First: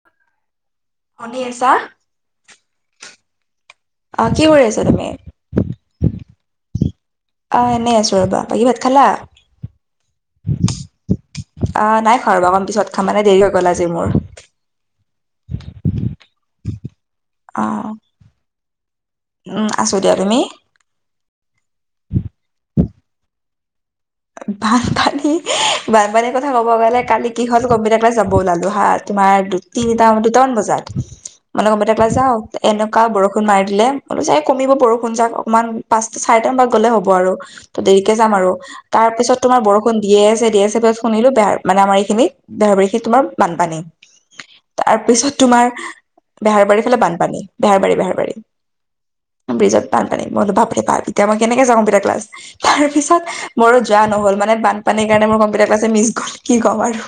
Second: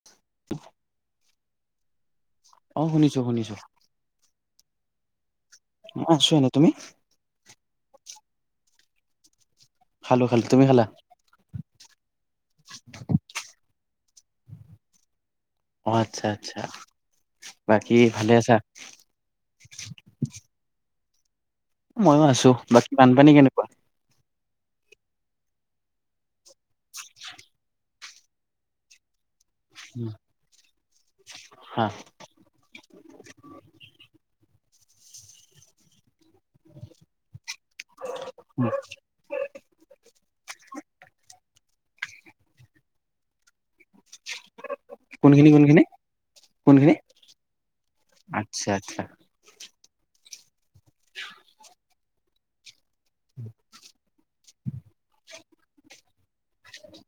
[inaudible] শুনি আছা? অ শুনিছো শুনিছো। অ কি কৰি আছা তুমি? মই আছোঁ এনেই, তুমি? অ এনেই আছো ৰ'বা, বাকী ভাত খালা? খালো খালোঁ, তুমি খালা? আহ নাই খোৱা ৰবা, অকণমান পিছত খাম মানে দেৰি হৈ গ'ল আজি মোৰ। অ আচ্ছা আচ্ছা, অ বাকী ভালে আছা? উম আছোঁ দিয়া, তুমি? ময়ো আছো, বাকী বানপানী কেনেকুৱা? বানপানী বানপানীৰ কথা ক'ব গ'লে কালি কি হল কম্পিউটাৰ ক্লাছ যাব ওলালো হা তোমাৰ তিনিটা দুটামান বজাত মানে হা কম্পিউটাৰ ক্লাছ যাওঁ এনকুৱা বৰষুণ মাৰি দিলে মই বোলো চাগে কমিব বৰষুণ যাক অকমান পাঁচটা চাৰিটা মান বজাত গ'লে হ'ব আৰু, ত দেৰিকে যাম আৰু তাৰপিছত তোমাৰ বৰষূণ দিয়ে আছে দিয়ে আছে পিছত শুনিলো বেহাৰ মানে আমাৰ এইখিনি বেহাৰবাৰী খিনি তোমাৰ বানপানী। তাৰপিছত কোনখিনি তোমাৰ কোনখিনি বেহাৰবাৰী কোনখিনি ফালে বানপানী, বেহাৰবাৰী বেহাৰবাৰী। আচ্ছা আচ্ছা। ব্ৰিজত বানপানী, মই বোলো বাপৰে বাপ এতিয়া মই কেনেকে যাওঁ কম্পিউটাৰ ক্লাছ? তাৰপিছত মোৰো যোৱা নহ'ল মানে বানপানীৰ কাৰণে মোৰ কম্পিটাৰ ক্লাছে মিচ গ'ল, কি কম আৰু।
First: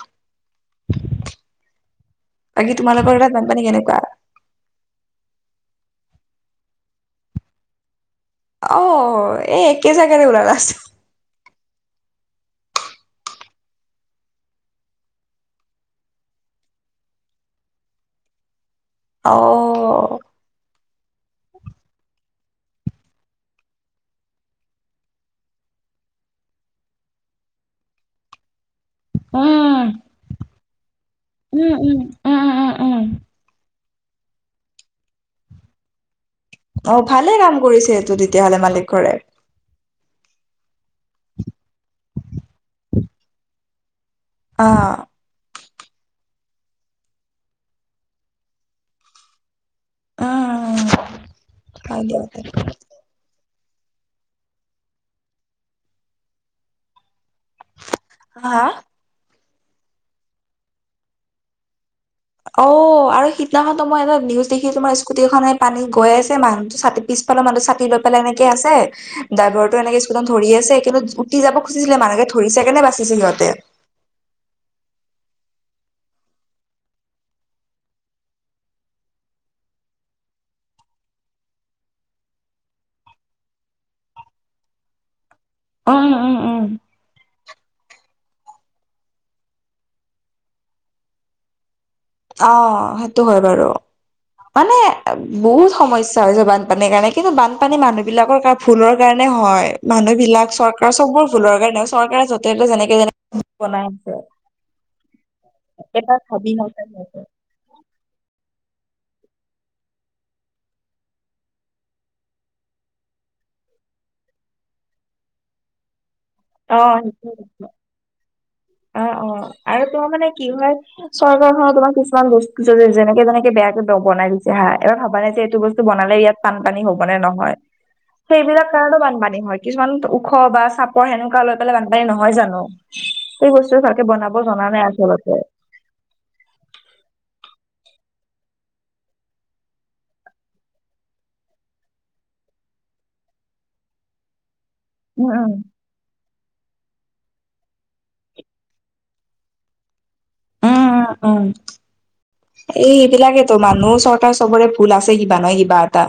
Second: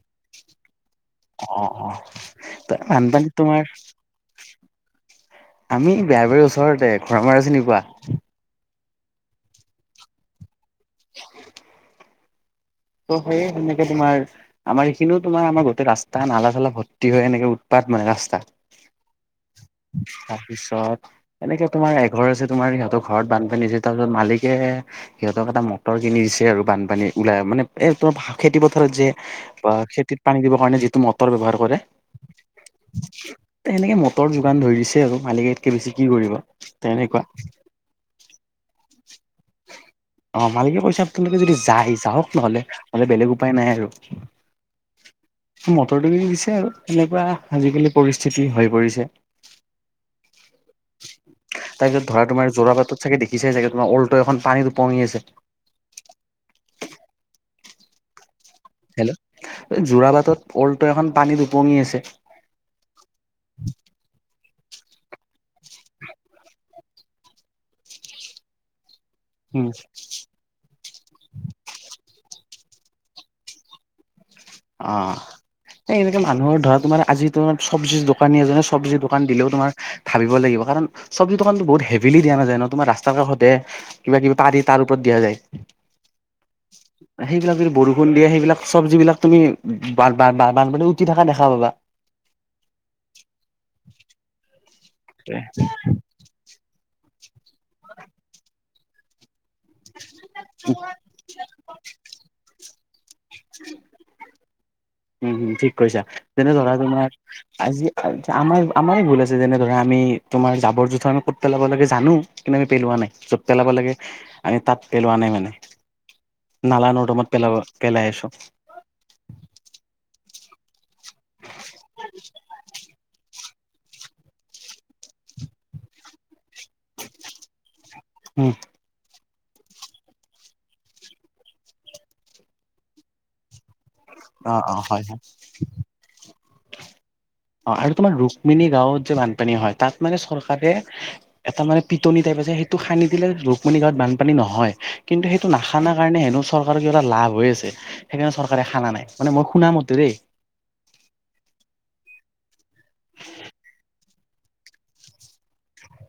অ অ বাকী তোমালোকৰ বানপানী তাত তোমাৰ কেনেকুৱা আমি বেহাৰবাৰী ওচৰতে, ঘৰামাৰা চিনি পোৱা? অ এই একেই জাগাৰে ওলালা চোন। [inaudible] ত' সেই সেনেকে তোমাৰ, আমাৰ এইখিনিও তোমাৰ আমাৰ গোটেই ৰাস্তা নালা চালা ভৰ্তি হয় এনেকে উৎপাত মানে ৰাস্তা। অ তাৰপিছত এনেকে তোমাৰ এঘৰ আছে তোমাৰ সিহঁত ঘৰত বানপানী দিছে তাৰপিছত মালিকে, সিহঁতক এটা মটৰ কিনি দিছে আৰু বানপানী ওলাই মানে, এই তোমাৰ খেতি পথাৰত যে, বা উম খেতিত পানী দিবৰ কাৰণে যিটো মটৰ ব্যৱহাৰ উম কৰে। উম উম উম উম উম এনেকে মটৰ যোগান ধৰিছে আৰু মালিকে ইয়াতকে বেছি কি কৰিব। অ তেনেকুৱা ভালে কাম কৰিছে এইটো তেতিয়াহলে মালিক ঘৰে। অ মালিকে পইচাটোকে লৈ যদি যায় যাওক নহলে, নহলে বেলেগ উপায় নাই আৰু। অ। মটৰটো দি দিছে আৰু তেনেকুৱা আজিকালি পৰিস্থিতি হৈ পৰিছে। উম তাৰপিছত হয় ধৰা দিয়ক তোমাৰ জোৰা বাটত চাগে দেখিছাই চাগে তোমাৰ অল্- টো এখন পানীত ওপঙি আছে। হা? হেল্ল, যোৰাবাটত অল্টো এখন পানীত ওপঙি আছে। ঔ আৰু সিদিনাখনো মই এটা নিউজ দেখি তোমাৰ স্কুটিখনে পানী গৈ আছে মানুহটো ছাতি পিছ- ফালৰ মানুহটো চাকি লৈ পেলাই এনেকে আছে। উম। ড্ৰাইভাৰটো এনেকে স্কুটত ধৰি আছে কিন্তু উঠি যাব খুজিছিলে মানে ধৰিছে কাৰনে বাচিছে সিহঁতে। অ। এই এনেকে মানুহৰ ধৰা তোমাৰ আজি তোমাৰ চব্জি দোকানী এজনে চব্জি দোকান দিলেও তোমাৰ! ভাবিব লাগিব। কাৰণ চব্জি দোকানতো বহুত হেভিলি দিয়া নাযায় ন তোমাৰ ৰাস্তাৰ কাষতে! কিবা কিবি পাৰি তাৰ ওপৰত দিয়া যায়। উম উম উম। সেইবিলাক যদি বৰষুণ দিয়ে সেইবিলাক চব্জি তুমি বা বা বা বানপানীত উতি থকা দেখা পাবা। অ' সেইটো হয় বাৰু। মানে বহুত সমস্যা বানপানীৰ কাৰণে, কিন্তু বানপানী মানুহ বিলাকৰ ভূলৰ কাৰণে হয়। মানুহবিলাক চৰকাৰ চবৰে ভুলৰ কাৰণে চৰকাৰে য'তে ত'তে যেনেকে যেনেকে বনাই আছে। উম উম। ঠিক কৈছা, একেটা ভাবি তেনে ধৰা নাচাই তোমাৰ সিহঁতে। আজি- আমাৰ, আমাৰে ভুল আছে। যেনে ধৰা আমি তোমাৰ জাবৰ-জোথৰ আমি ক'ত পেলাব লাগে জানো, কিন্তু আমি পেলোৱা নাই। পেলাব লাগে, আমি তাত পেলোৱা নাই মানে। অ' নালা সেইটোৱে নৰ্দমাত পেলাব কথা। পেলাই আছো। অ অ। আৰু তোমাৰ মানে কি হয়, চৰকাৰ খনৰ তোমাৰ কিছুমান বস্তু যেনেকে যেনে- বেয়াকে দ বনাই দিছে হা, এবাৰ ভাবা নাই যে এইটো বস্তু বনালে ইয়াত বানপানী হ'ব নে নহয়। উম সেইবিলাক কাৰণেও বানপানী হয় কিছুমান ওখ বা চাপৰ সেনেকুৱা লৈ পেলাই বানপানী নহয় জানো! সেই বস্তু ভালকে বনাব অ জনা অ নাই হয় হয় আচলতে। অ, আৰু তোমাৰ ৰুক্মিণী গাঁওত যে বানপানী হয়, তাত মানে চৰকাৰে! এটা মানে পিটনি টাইপ আছে সেইটো খানি দিলে ৰুক্মিণী গাঁৱত বানপানী নহয়। উম কিন্তু উম সেইটো না- খানা কাৰণে হেনো চৰকাৰৰ কিবা এটা লাভ হৈ আছে, সেইকাৰণে চৰকাৰে খানা নাই। মানে মই শুনা মতে দেই। উম উম। এই সেইবিলাকেটো মানুহ, চৰকাৰ চবৰে ভুল আছে কিবা নহয় কিবা এটা।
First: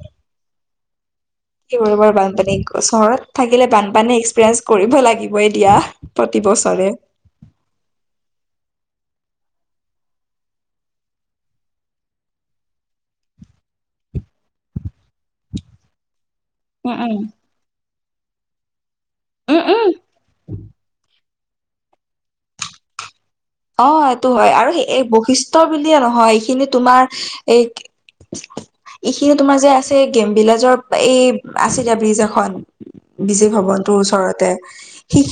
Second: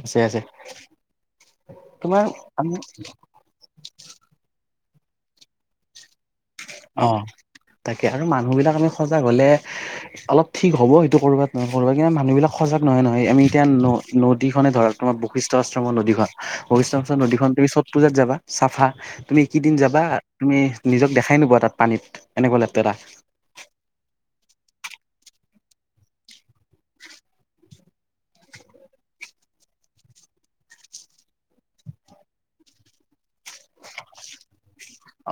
আছে আছে। এইবোৰ বৰ তোমাৰ বানপানী আমি চহৰত। থাকিলে বানপানী এক্সপিৰিয়েঞ্চ কৰিব লাগিবই দিয়া প্ৰতিবছৰে। অ' তাকে আৰু মানুহবিলাক আমি সজাগ হ'লে! অলপ ঠিক হ'ব, সেইটো ক'ৰবাত নহয়, ক'ৰবাত, কিন্তু মানুহবিলাক সজাগ নহয়, নহয়। আমি এতিয়া ন-নদীখনে ধৰা তোমাৰ বশিষ্ঠ আশ্ৰমৰ নদীখন। বশিষ্ঠ উম উম আশ্ৰমৰ নদীখন তুমি চত পূজাত যাবা চাফা। তুমি উম কিদিন উম যাবা তুমি নিজক দেখা দেখাই নোপোৱা তাত পানীত এনেকুৱা লেতেৰা। অ, এইটো হয় আৰু এই বৈশিষ্ট বুলিয়েই নহয় এইখিনি তোমাৰ এই এইখিনি তোমাৰ যে আছে কেম ভিলেজৰ এই আছে যে ব্ৰিজ এখন। বিজু ভৱনটোৰ ওচৰতে,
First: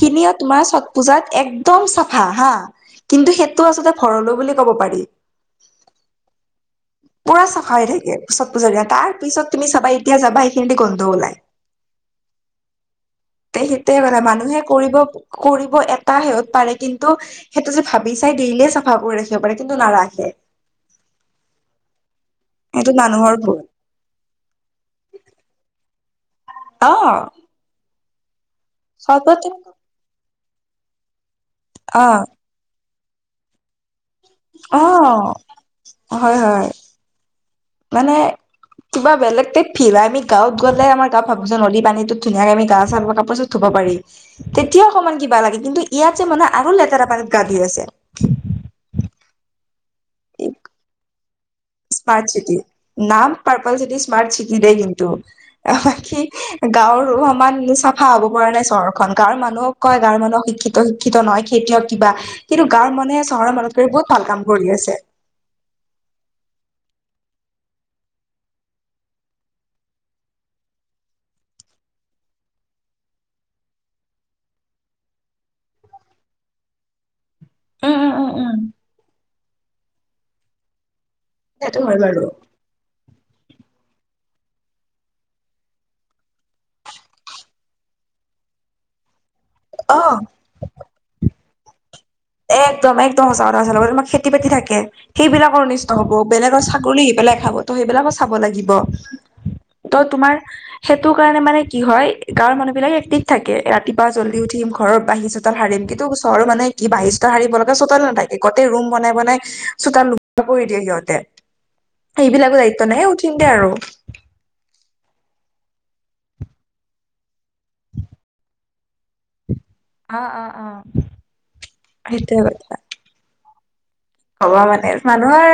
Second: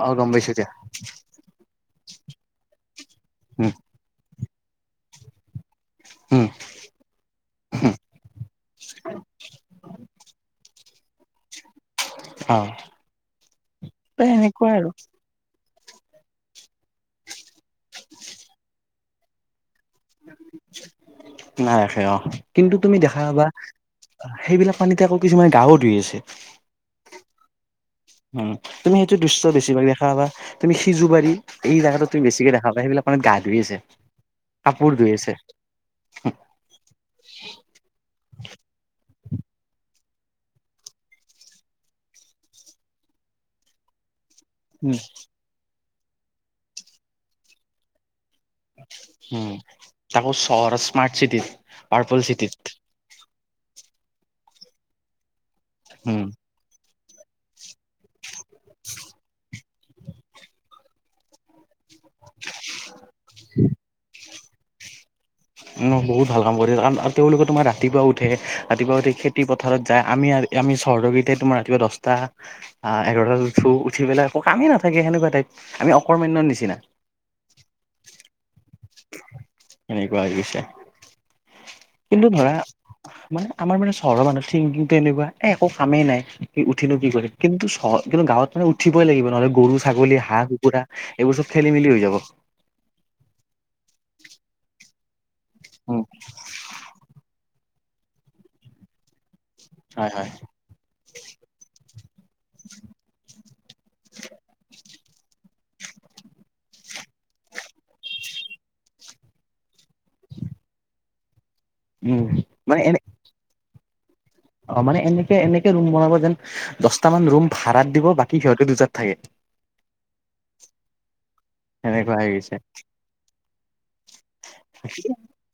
অ গম পাইছো তোমাৰ এতিয়া ছট পূজাত এক একদম চাফা হা, কিন্তু সেইটো উম আচলতে ঘৰলৈ বুলি ক'ব পাৰি। উম, পুৰা চাফা হৈ থাকে, চ'ত পূজাৰ দিনা তাৰ পিছত তুমি চাবা এতিয়া যাবা, এইখিনি দি যাবা গন্ধ ওলাই। অ তে, সেইটোৱে মানে মানুহে এনেকুৱাই আৰু কৰিব কৰিব এটা পাৰে, কিন্তু সেইটো যে ভাবি চাই, দে লেই চ চাফা কৰি ৰাখিব পাৰে, কিন্তু নাৰাখে। নাৰাখে অ, কিন্তু সেইটো তুমি দেখা মানুহৰ পাবা। ভুল সেইবিলাক পানীতে আকৌ কিছুমানে গাও ধুই আছে। অ, উম, তুমি সেইটো দৃশ্য চৰ্বতে বেছিভাগ দেখা পাবা, তুমি সিজু বাৰী এই অ জেগাতটো তুমি বেছিকে দেখা পায় সেইবিলাক মানে গা ধূই আছে। অ, কাপোৰ ধুই আছে হয়, হয়। মানে কিবা বেলেগটে ফিল হয়, আমি গাওঁত গ'লে আমাৰ গা ভাবো নদী পানীত ধুনীয়াকে আমি গা, কাপোৰত, ধুব পাৰি। তেতিয়া উম অকনমান কিবা লাগে, কিন্তু ইয়াত যে মানে আৰু লেতেৰা পানীত গা ধুই আছে। উম, তাকো চহৰত স্মাৰ্ট চিটি স্মাৰ্ট চিটি, নাম পাৰ্পল চিটি স্মাৰ্ট চিটি দেই কিন্তু, উম বাকি গাঁৱৰো দুঘৰ মান চাফা হ'ব পৰা নাই, চহৰখন গাঁৱৰ মানুহক কয়, গাঁৱৰ মানুহক শিক্ষিত- শিক্ষিত নহয় খেতিয়ক কিবা কিন্তু গাঁৱৰ মানুহে চহৰৰ মানুহতকৈ বহুত ভাল কাম কৰি আছে। বহুত ভাল কাম কৰি কাৰ আৰু তেওঁলোকে তোমাৰ ৰাতিপুৱা উঠে, ৰাতিপুৱা উঠি খেতি পথাৰত যায় আমি আৰু আমি চহৰিতে তোমাৰ ৰাতিপুৱা দহটা এঘাৰটাত উঠো, উঠি পেলাই আকৌ কামেই নাথাকে, সেনেকুৱা টাইপ, আমি অকৰ্মমানণ্যয়ৰ নিচিনা। উম, উম, উম, উম, উম, সেনেকোৱা হৈ গৈছে। কিন্তু ধৰা উ মানে আমাৰ মানে চহৰৰ মানুহ থিংকিংটো এনেকুৱা এ, একো কামেই নাই, উঠিনো কি কৰিম? কিন্তু চহৰত, কিন্তু গাঁৱত মানে উঠিবই লাগিব নহ'লে গৰু অ ছাগলী, হাঁহ, কুকুৰা, এইবোৰ চ'ব খেলি-মেলি হৈ যাব। একদম, একদম সঁচা কথা হাৰ লগতে তোমাক খেতি বাতি থাকে সেইবিলাকৰ অনিষ্ট উম হ'ব বেলেগৰ [inaudible] পেলাই খাব ত, সেইবিলাকো চাব লাগিব ত, হয় হয় তোমাৰ সেইটো কাৰণে মানে কি হয়, গাঁৱৰ মানুহ বিলিলাক এক্টিভ থাকে ৰাতিপুৱা জলদি উঠিম, ঘৰৰ বাহি চো হাৰিম, কিন্তু চহৰৰ মানুহে কি বাহিচটা, সাৰিব লগা চোতাল নাথাকে গোতেই ৰুম বনাই, বনাই চোতাল ল, কৰি দিয়ে সিহঁতে। উম সেইবিলাকো মানে দায়িত্ব নাই, এনে হে, উঠিম দে আৰু। অ, মানে এনেকে-এনেকে ৰুম বনাব যেন, দহটামান ৰুম ভাড়াত দিব বাকী সিহঁতে দুটাত থাকে। অ, অ, অ, সেনেকুৱা হৈ সেইটোৱে গৈছে। ক'বা মানে, মানুহৰ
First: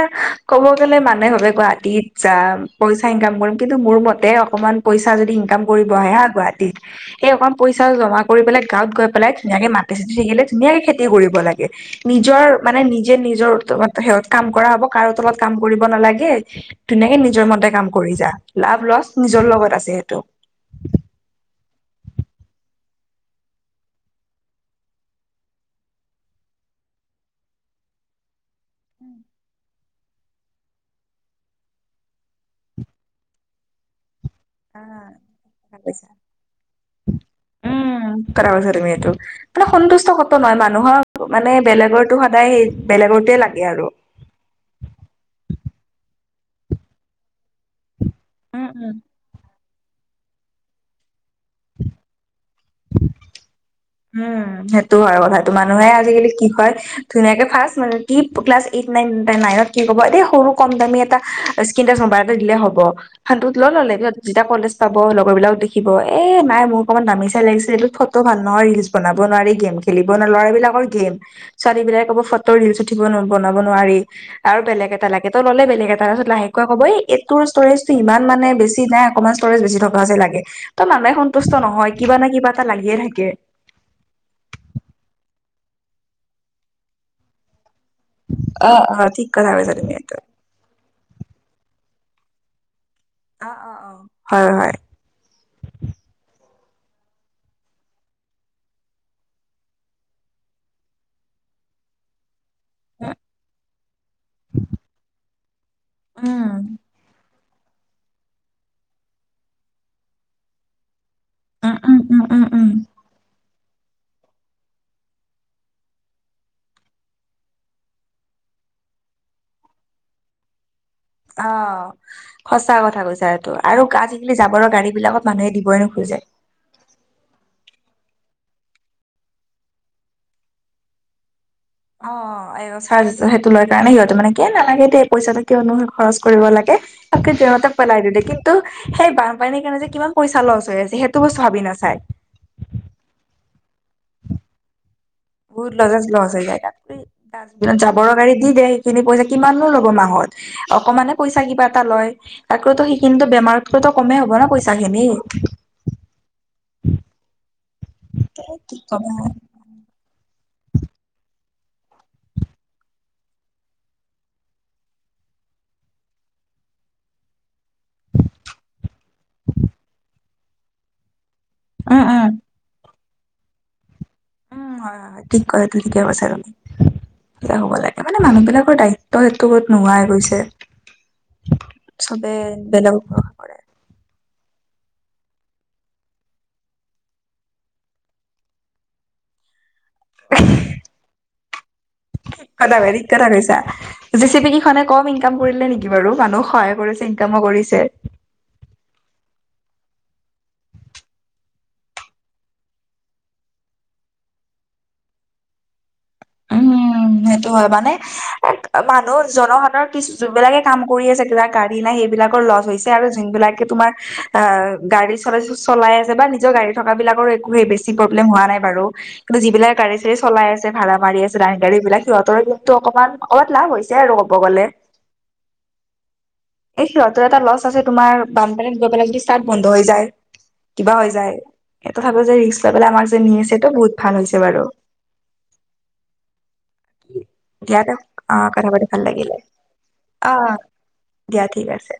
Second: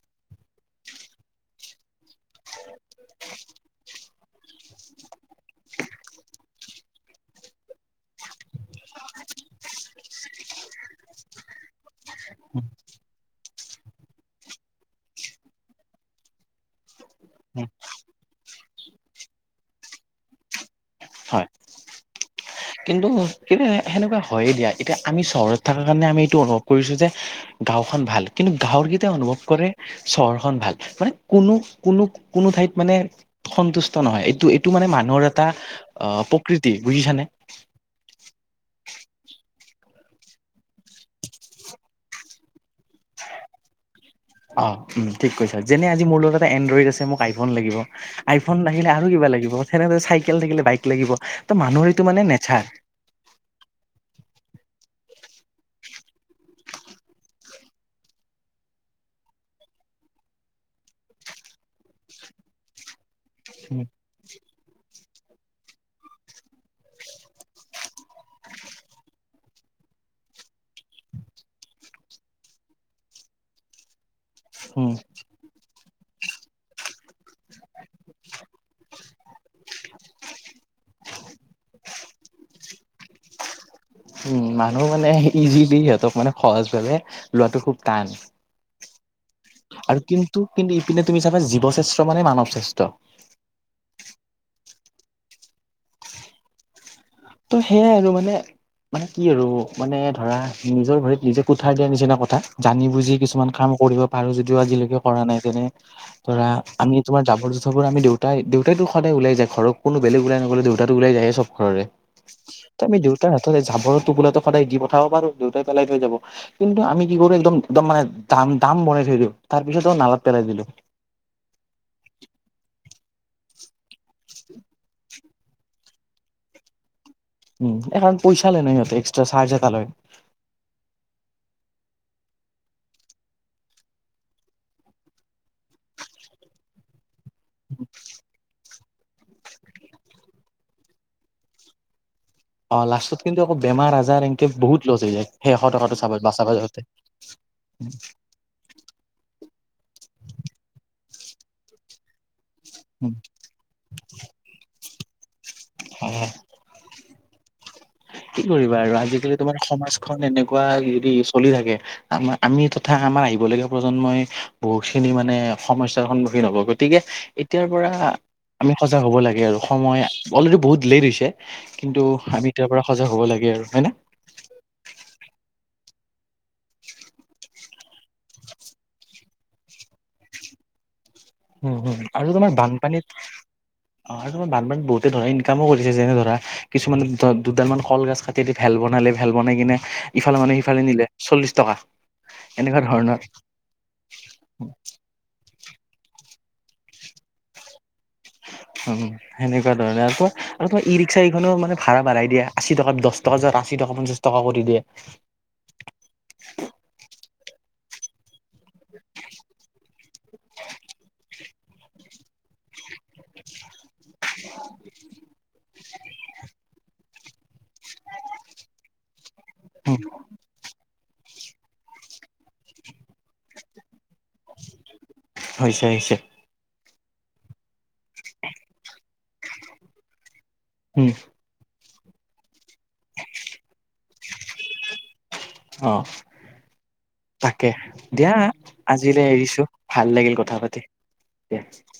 ক'ব গ'লে মানুহে ভাৱে গুৱাহাটীত যাম পইচা ইনকাম কৰিম। কিন্তু মোৰ মতে, অকমান পইচা যদি ইনকাম কৰিব আহে হা গুৱাহাটীত সেই অকণ পইচা জমা কৰি পেলাই, গাঁৱত গৈ পেলাই ধুনীয়াকে মাটি- চাতি থাকিলে ধুনীয়াকে খেতি কৰিব লাগে। নিজৰ মানে, নিজে নিজ নিজৰ উত্তমত সিহঁত কাম কৰা হ'ব। কাৰো তলত কাম কৰিব নালাগে। ধুনীয়াকে নিজৰ মতে কাম কৰি যা লাভ, লছ নিজৰ লগত আছে সেইটো। হয়। [inaudible] কিন্তু, কিন্তু সে সেনেকুৱা হয় দিয়া। এতিয়া আমি চহৰত থকা কাৰণে আমি এইটো অনুভৱ কৰিছোঁ যে গাঁওখন ভাল কিন্তু গাঁৱৰকেইটাই অনুভৱ কৰে চহৰখন ভাল। মানে কোনো, কোনো কোনো ঠাইত মানে সন্তুষ্ট নহয়। এইটো এই টো মানে মানুহৰ এটা অঁ প্ৰকৃতি বুজিছানে? উম ঠিক কথা কৈছা এইটো। মানে সন্তুষ্ট কতো নহয়। মানুহৰ মানে বেলেগৰটো সদায়, বেলেগৰটোৱে লাগে আৰু। অহ্, উম ঠিক কৈছা। যেনে- আজি মোৰ লগত এটা এনড্ৰইড আছে মোক আইফোন লাগিব। আইফোন উম উম থাকিলে আৰু কিবা লাগিব, তেনেকে চাইকেল থাকিলে বাইক লাগিব। ত' মানুহ এইটো নেচাৰ। উম, সেইটো হয় কথাটো। মানুহে আজিকালি কি কয় ধুনীয়াকে ফাৰ্ষ্ট মানে কিপ্ ক্লাছ এইট, নাইন এতিয়া নাইনত কি ক'ব এই সৰু কম দামী এটা স্কিন্তাছ ম'বাইল এটা দিলে হ'ব। সেয়াত দুধ লৈ ল'লে এদিনত। যেতিয়া কলেজ পাব, লগৰ বিলাকক দেখিব এ নাই মোক অকণমান দামি চাই লাগিছে এইটোত ফটো ভাল নহয়। ৰিল ৰীলছ বনাব নোৱাৰি, গেম খেলিব নোৱাৰি। ল'ৰাবিলাকৰ গেম ছোৱালীবিলাকে ক'ব ফটো, ৰিলচ উঠিব বনাব নোৱাৰি আৰু বেলেগ উম এটা লাগে। ত' ল'লে বেলেগে এটা তাৰপিছত লাহেকৈ ক'ব এইটোৰ ষ্টৰেজ ইমান মানে বেছি নাই অকণমান ষ্টৰেজ বেছি থকা আছে লাগে। ত' মানুহে সন্তুষ্ট নহয়। কিবা নহয় কিবা এটা লাগিয়ে থাকে। উম, মানুহ মানে ইজিলি সিহঁতক মানে সহজ ভাৱে লোৱাটো খুব কাচ অ অ ঠিক কথা কৈছা তুমি আৰু এইটো কিন্ ন্তু কিন্তু ইপিনে তুমি চাবা জীৱশ্ৰেষ্ঠ মানে মানৱ শ্ৰেষ্ঠ। অঁ, অঁ অঁ। হয়, হয়। ত' সেয়াই আৰু মানে মানে কি আৰু মানে ধৰা নিজৰ ভৰিত, নিজে কোঠাৰ দিয়াৰ নিচিনা কথা। জানি বুজি কিছুমান কাম কৰিব পাৰো যদিও আজিলৈকে কৰা নাই। যেনে উম ধৰা, আমি তোমাৰ যাবৰ - যুথ চবৰ আমি দেউতাই দেউইটো সদায় ওাই যায়। ঘৰত কোনো বেলেগ ওলাই নগলোঁ দেউতাটো ওলাই যায় চব উম ঘৰৰে। উম উম উম উম ত' আমি দেউতাৰ হাততে জাবৰ টোপোলাটো সদায় দি পঠাব পাৰো। দেউতাই পেলাই থৈ যাব। কিন্তু আমি দিব গ'লে একদম একদম মানে জাম, জাম বঢ়াই থৈ দিওঁ। তাৰপিছতে নালত পেলাই দিলোঁ। অঁ সঁচা কথা কৈছা এইটো আৰু আজি - কালি জাবৰৰ গাড়ী বিলাকত মানুহে দিবই নোখোজে। উম, এখন পইচা লয় না সিহঁতে এক্সটা চাৰ্জ এটা লয়। অঁ অঁ, এট্ চাৰ্জ সেইটো লৈ কাৰণে সিহঁতে মানে কি নালাগে দে পইচাটো কিয়নো খৰচ কৰিব লাগে। পুককে জেৱাতে পলাই দিলে কিন্তু সেই বানপানীৰ কাৰনে যে কিমান পইচা লছ হৈ আছে সেইটোকো ভাবি নাচায়। অঁ, লাষ্টত কিন্তু আক' বেমাৰ -আজাৰ এনেকে বহুত লছ হৈ যায়। সেই এশ বহুত টকাটো লজাজ চাব লছ হৈ বাচাব যায় যাওঁতে তাত। জাবৰ গাড়ীত দি দেহি। সেইখিনি পইচা কিমানো লব মাহত অকমানে পইচা কিবা এটা লয় তাতকৈতো উম সেইখিনিতো বেমাৰ ততো কমেই হ'ব ন পইচা খিনি অ কি কৰিবা ঠিক আৰু কথা। আজিকালি তোমাৰ সমাজখন এনেকুৱা যি টি চলি থাকে আমা আমি তথা আমাৰ আহিব লগগীয়া প্ৰজন্মই বহুত খিনি মানে সমস্যাৰ সন্মুখীন হব গতিকে এতিয়াৰ পৰা আমি সজাগ হ'ব লাগে আৰু সময় অলৰেডি বহুত লেট হৈছে আমি উম উম এতিয়াৰপৰা সজাগ হ'ব লাগে আৰু হয় নে উম হয় হয় হয় ঠিক কয় ঠিকে কৈছা তুমি সেয়া হ'ব লাগে তামানে মানুহবিলাকৰ দায়িত্ব সেটো নোহোৱাই গৈছে উম উম চবে আৰু তোমাৰ বেলেগক বানপানীত ভৰষা কৰে অ আৰু বান পানীত বহুতে ধৰা ইনকামো কৰিছে যেনে ধৰা কিছুমানে দ দুডাল মান কল গাছ কাট টিদি ভেল বনালি ভেল বনাই কিনে ইফালৰ মানুহে সিফালে নিলে চল্লিশ টকা এনেকুৱা ধৰণৰ জেচিপি কেইখনে কম ইনকাম কৰিলে নেকি বাৰু মানুহ সহায় কৰিছে ইনকামো কৰিছে অ সেনেকুৱা ধৰণে আৰু কোৱা আৰু তোমাৰ ই ৰিক্সােকেইখনো মানে ভাড়া মাৰাই দিয়া আশী টকাত দচ টকা যা আশী টকা মান টকাকো দি দিয়ে উম সেইটো হয় মানে এ মানুহ জনসাধাৰণ কিছ যোনবিলাকে কাম কৰি আছে কিবা গাড়ী নাই সেইবিলাকৰ লছ হৈছে আৰু যোনবিলাকে তোমাৰ আ গাড়ী চলাইছে চলাই আছে বা নিজৰ গাড়ী থকা বিলাকৰো একো সেই বেছি প্ৰব্লেম হোৱা নাই বাৰু কিন্তু যিবিলাকে গাড়ী উম, চাৰি চলাই আছে ভাড়াত মাৰি আছে দাই গাড়ীবিলাক সিহঁতৰ কিন্তু অকমান অকমান লাভ হৈছে আৰু ক'ব গ'লে হৈছে হৈছে এই সিহঁতৰ এটা লচ আছে তোমাৰ বানপানীত গৈ পেলাই যদি চষ্টাৰ্ট বন্ধ হৈ যায় কিবা উম, হৈ যায় এই কথাটো যে ৰিক্স লৈ পেলাই আমাক যে নি আছে তো বহুত ভাল হৈছে বাৰু অ তাকেহ দে। দিয়া অ' কথা পাতি ভাল আজিলে লাগিলে এৰিছো ভাল লাগিল অ' কথা পাতি দিয়া ঠিক আছে